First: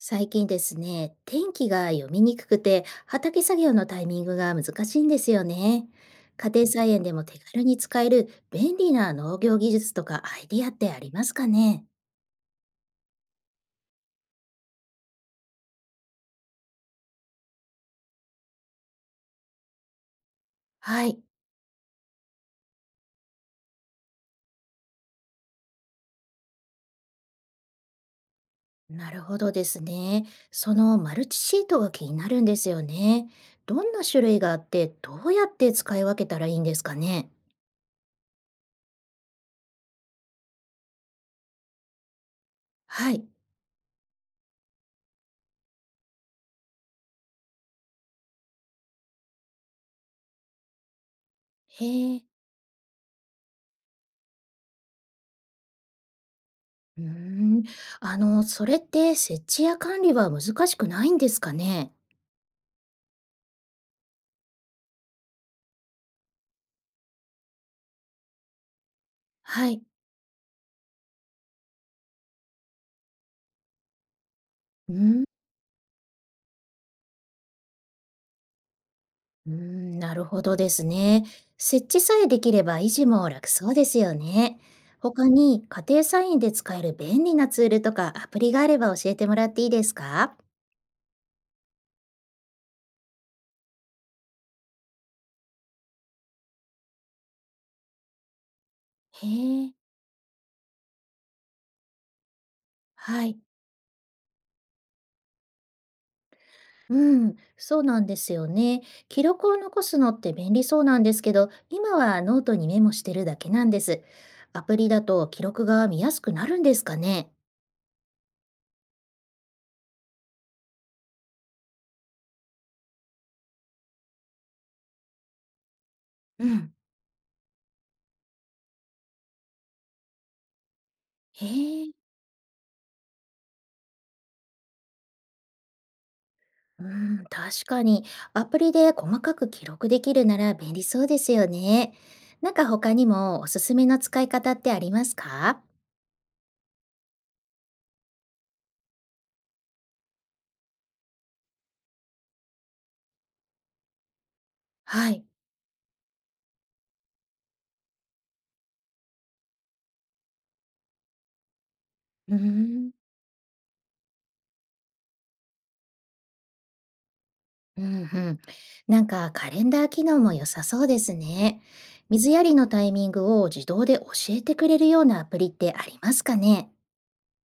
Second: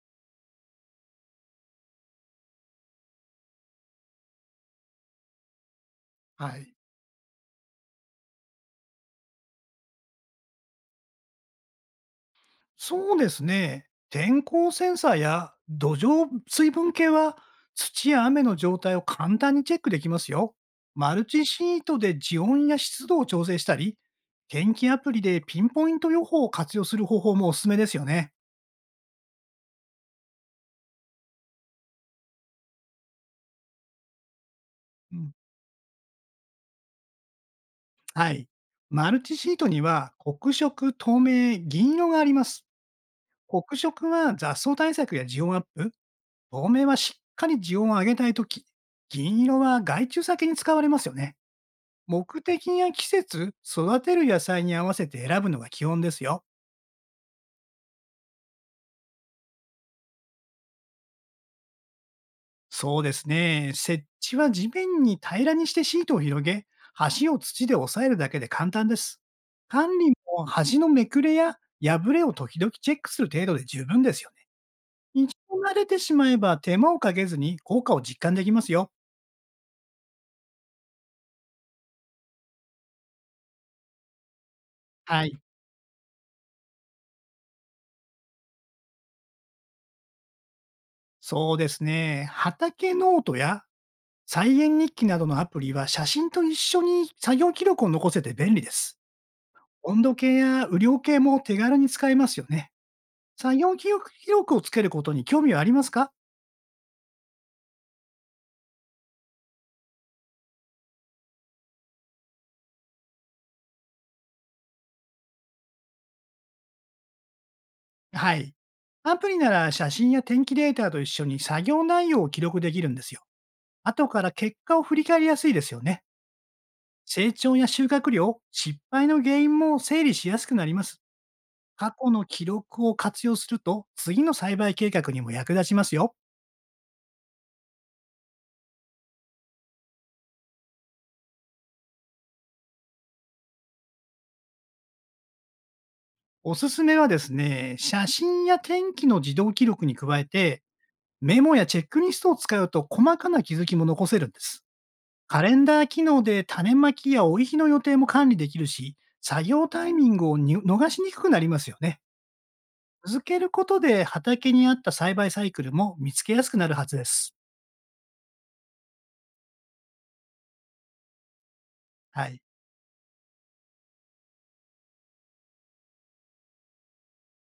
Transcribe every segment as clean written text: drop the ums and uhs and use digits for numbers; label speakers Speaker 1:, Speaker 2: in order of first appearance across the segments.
Speaker 1: 最近ですね、天気が読みにくくて、畑作業のタイミングが難しいんですよね。
Speaker 2: は
Speaker 1: 家庭
Speaker 2: い。
Speaker 1: 菜園でも手軽に使える便利な農業技術とかアイディアってありますかね？
Speaker 2: そうですね。天候センサーや土壌水分計は、土や雨の状態を簡単にチェックできますよ。
Speaker 1: は
Speaker 2: マ
Speaker 1: い、
Speaker 2: ルチシートで地温や湿度を調整したり、天気アプリでピンポイント予報を活用する方法もおすすめですよね。
Speaker 1: なるほどですね。そのマルチシートが気になるんですよね。どんな種類があって、ど
Speaker 2: う
Speaker 1: う
Speaker 2: ん、
Speaker 1: やって使い分けたらいいんですかね？
Speaker 2: はい。マルチシートには、黒色、透明、銀色があります。
Speaker 1: はい。
Speaker 2: 黒色は雑草対策や地温アップ、透明はしっかり地温を上げたいとき、銀色は害虫先に使われますよね。
Speaker 1: へえ。
Speaker 2: 目的や季節、育てる野菜に合わせて選ぶのが基本ですよ。
Speaker 1: うーん。それって設置や管理は難しくないんですかね？
Speaker 2: そうですね。設置は地面に平らにしてシートを広げ、端を土で押さえるだけで簡単です。
Speaker 1: はい。
Speaker 2: 管理も端のめくれや破れを時々チェックする程度で十分ですよね。
Speaker 1: うーん。
Speaker 2: 一度慣れてしまえば手間をかけずに効果を実感できますよ。
Speaker 1: うーん、なるほどですね。設置さえできれば維持も楽そうですよね。
Speaker 2: は
Speaker 1: 他
Speaker 2: い。
Speaker 1: に家庭菜園で使える便利なツールとかアプリがあれば教えてもらっていいですか？
Speaker 2: そうですね。畑ノートや菜園日記などのアプリは、写真と一緒に作業記録を残せて便利です。
Speaker 1: へえ、
Speaker 2: 温度計や雨量計も手軽に使えますよね。
Speaker 1: はい。
Speaker 2: 作業記録をつけることに興味はありますか？
Speaker 1: うん、そうなんですよね。記録を残すのって便利そうなんですけど、今はノートにメモしてるだけなんです。アプリだと記録が見やすくなるんですかね？
Speaker 2: はい。アプリなら写真や天気データと一緒に作業内容を記録できるんですよ。後から結果を振り返りやすいですよね。
Speaker 1: うん。
Speaker 2: 成長や収穫量、失敗の原因も整理しやすくなります。
Speaker 1: へえ。
Speaker 2: 過去の記録を活用すると、次の栽培計画にも役立ちますよ。
Speaker 1: うん、確かに。アプリで細かく記録できるなら便利そうですよね。なんか他にもおすすめの使い方ってありますか？
Speaker 2: おすすめはですね、写真や天気の自動記録に加えて、メモやチェックリストを使うと細かな気づきも残せるんです。
Speaker 1: はい。
Speaker 2: カレンダー機能で種まきや追い日の予定も管理できるし、作業タイミングをに逃しにくくなりますよね。
Speaker 1: うーん。
Speaker 2: 続けることで畑に合った栽培サイクルも見つけやすくなるはずです。
Speaker 1: うんうん。なんかカレンダー機能も良さそうですね。
Speaker 2: は
Speaker 1: 水
Speaker 2: い。
Speaker 1: やりのタイミングを自動で教えてくれるようなアプリってありますかね？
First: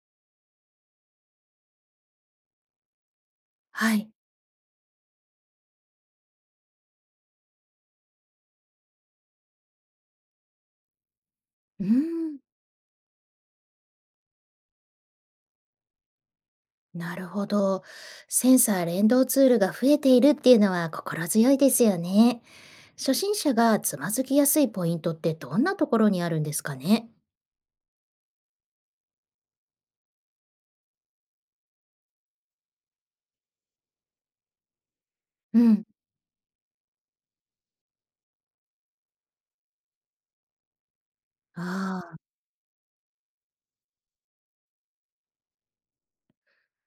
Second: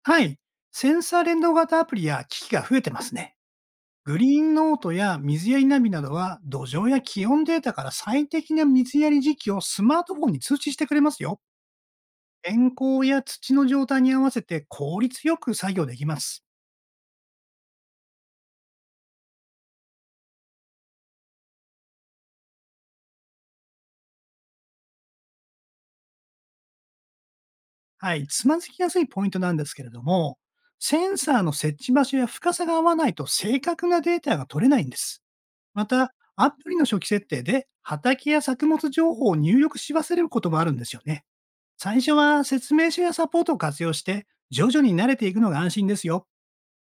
Speaker 2: はい。センサー連動型アプリや機器が増えてますね。
Speaker 1: はい。
Speaker 2: グリーンノートや水やりナビなどは、土壌や気温データから最適な水やり時期をスマートフォンに通知してくれますよ。
Speaker 1: うーん。
Speaker 2: 天候や土の状態に合わせて効率よく作業できます。
Speaker 1: なるほど。センサー連動ツールが増えているっていうのは心強いですよね。初心者がつまずきやすいポイントってどんなところにあるんですかね？
Speaker 2: はい。つまずきやすいポイントなんですけれども、センサーの設置場所や深さが合わないと正確なデータが取れないんです。
Speaker 1: うん、
Speaker 2: また、アプリの初期設定で畑や作物情報を入力し忘れることもあるんですよね。最
Speaker 1: あ
Speaker 2: 初
Speaker 1: あ、
Speaker 2: は説明書やサポートを活用して、徐々に慣れていくのが安心ですよ。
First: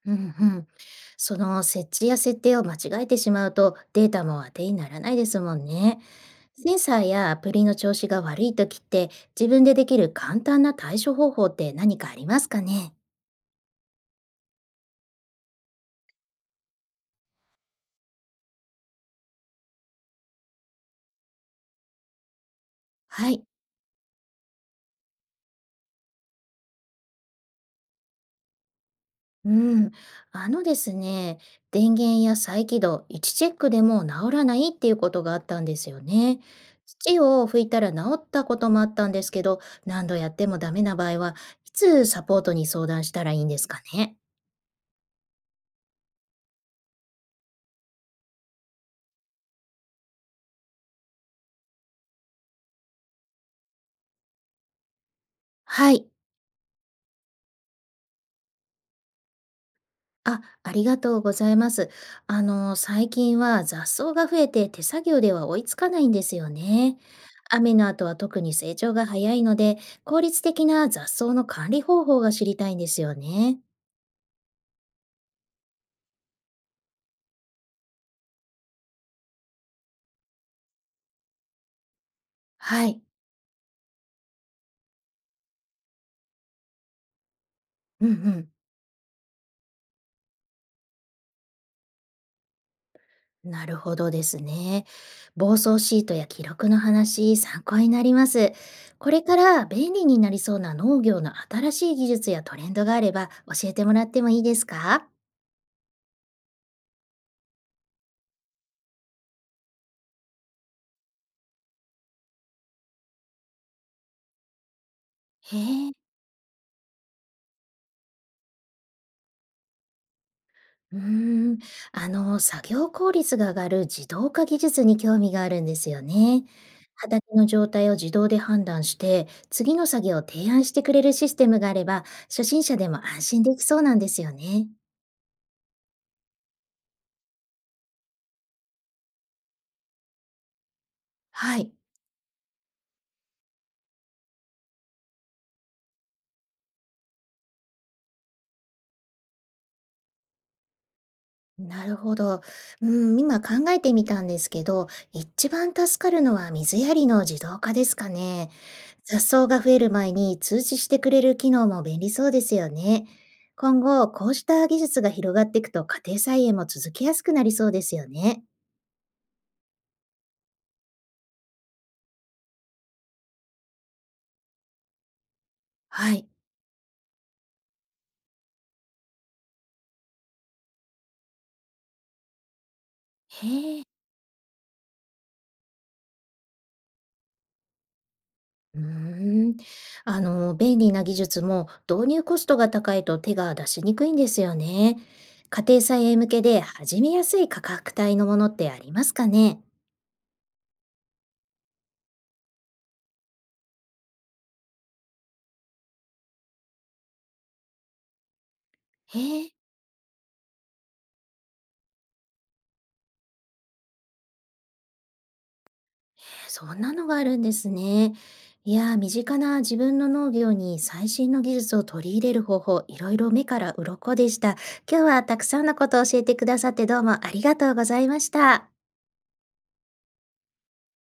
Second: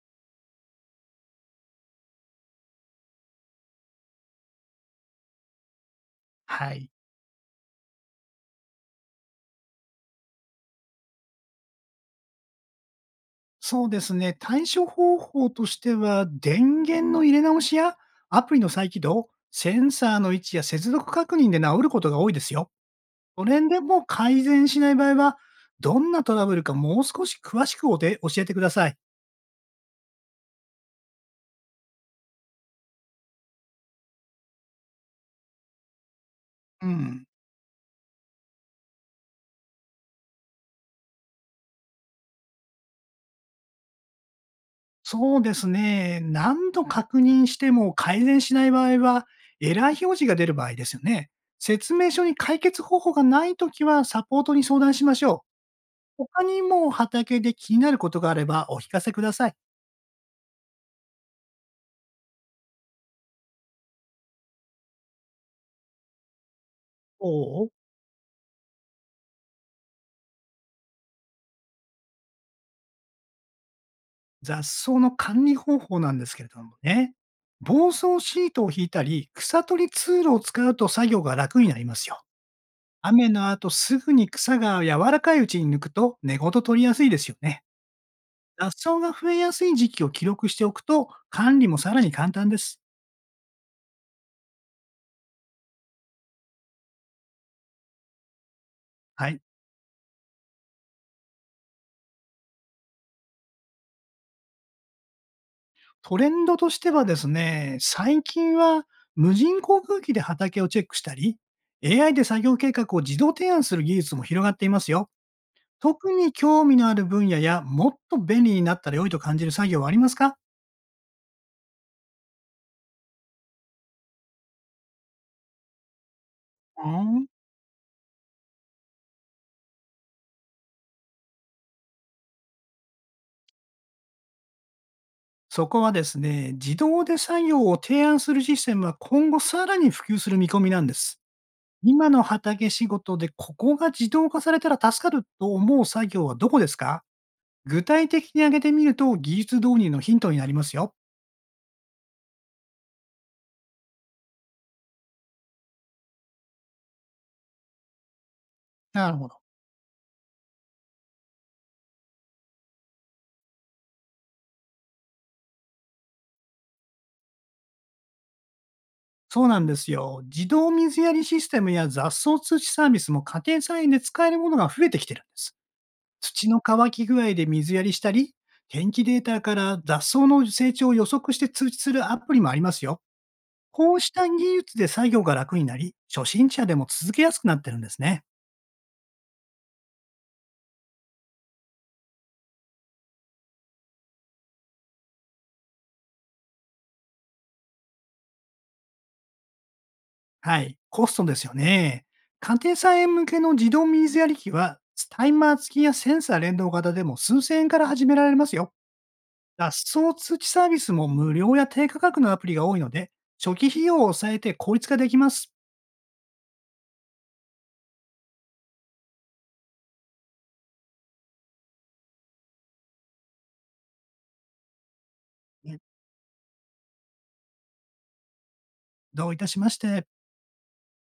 Speaker 1: うんうん。その設置や設定を間違えてしまうとデータも当てにならないですもんね。
Speaker 2: は
Speaker 1: セン
Speaker 2: い。
Speaker 1: サーやアプリの調子が悪い時って自分でできる簡単な対処方法って何かありますかね？
Speaker 2: そうですね。対処方法としては、電源の入れ直しやアプリの再起動、センサーの位置や接続確認で治ることが多いですよ。
Speaker 1: は
Speaker 2: そ
Speaker 1: い。
Speaker 2: れでも改善しない場合は、どんなトラブルかもう少し詳しくおで教えてください。
Speaker 1: うん、あのですね、電源や再起動、位置チェックでも治らないっていうことがあったんですよね。
Speaker 2: う
Speaker 1: 土
Speaker 2: ん。
Speaker 1: を拭いたら治ったこともあったんですけど、何度やってもダメな場合は、いつサポートに相談したらいいんですかね。
Speaker 2: そうですね。何度確認しても改善しない場合は、エラー表示が出る場合ですよね。説明書に解決方法がないときは、サポートに相談しましょ
Speaker 1: はい。
Speaker 2: う。他にも畑で気になることがあればお聞かせください。
Speaker 1: あ、ありがとうございます。最近は雑草が増えて手作業では追いつかないんですよね。
Speaker 2: おう。
Speaker 1: 雨の後は特に成長が早いので、効率的な雑草の管理方法が知りたいんですよね。
Speaker 2: 雑草の管理方法なんですけれどもね。防草シートを引いたり、草取りツールを使うと作業が楽になりますよ。
Speaker 1: はい。
Speaker 2: 雨の後すぐに草が柔らかいうちに抜くと根ごと取りやすいですよね。
Speaker 1: うんうん。
Speaker 2: 雑草が増えやすい時期を記録しておくと、管理もさらに簡単です。
Speaker 1: なるほどですね。暴走シートや記録の話、参考になります。これ
Speaker 2: は
Speaker 1: か
Speaker 2: い。
Speaker 1: ら便利になりそうな農業の新しい技術やトレンドがあれば教えてもらってもいいですか？
Speaker 2: トレンドとしてはですね、最近は無人航空機で畑をチェックしたり、AI で作業計画を自動提案する技術も広がっていますよ。
Speaker 1: へえ、
Speaker 2: 特に興味のある分野や、もっと便利になったら良いと感じる作業はありますか？
Speaker 1: うーん、作業効率が上がる自動化技術に興味があるんですよね。
Speaker 2: う
Speaker 1: 畑
Speaker 2: ん、
Speaker 1: の状態を自動で判断して、次の作業を提案してくれるシステムがあれば、初心者でも安心できそうなんですよね。
Speaker 2: そこはですね、自動で作業を提案するシステムは今後さらに普及する見込みなんです。
Speaker 1: はい。
Speaker 2: 今の畑仕事でここが自動化されたら助かると思う作業はどこですか？具体的に挙げてみると技術導入のヒントになりますよ。
Speaker 1: なるほど。うん、今考えてみたんですけど、一番助かるのは水やりの自動化ですかね。
Speaker 2: なる
Speaker 1: 雑
Speaker 2: ほど。
Speaker 1: 草が増える前に通知してくれる機能も便利そうですよね。今後、こうした技術が広がっていくと家庭菜園も続けやすくなりそうですよね。
Speaker 2: そうなんですよ。自動水やりシステムや雑草通知サービスも、家庭菜園で使えるものが増えてきてるんです。
Speaker 1: はい。
Speaker 2: 土の乾き具合で水やりしたり、天気データから雑草の成長を予測して通知するアプリもありますよ。
Speaker 1: へえ。
Speaker 2: こうした技術で作業が楽になり、初心者でも続けやすくなってるんですね。
Speaker 1: うーん。便利な技術も導入コストが高いと手が出しにくいんですよね。家庭菜園向けで始めやすい価格帯のものってありますかね？
Speaker 2: はい。コストですよね。家庭菜園向けの自動水やり機は、タイマー付きやセンサー連動型でも数千円から始められますよ。
Speaker 1: へえ、
Speaker 2: 脱走通知サービスも無料や低価格のアプリが多いので、初期費用を抑えて効率化できます。
Speaker 1: そんなのがあるんですね。いやー、身近な自分の農業に最新の技術を取り入れる方法、いろいろ目から鱗でした。今日はたくさんの
Speaker 2: ね。
Speaker 1: ことを教えてくださってどうもありがとうございました。
Speaker 2: どういたしまして。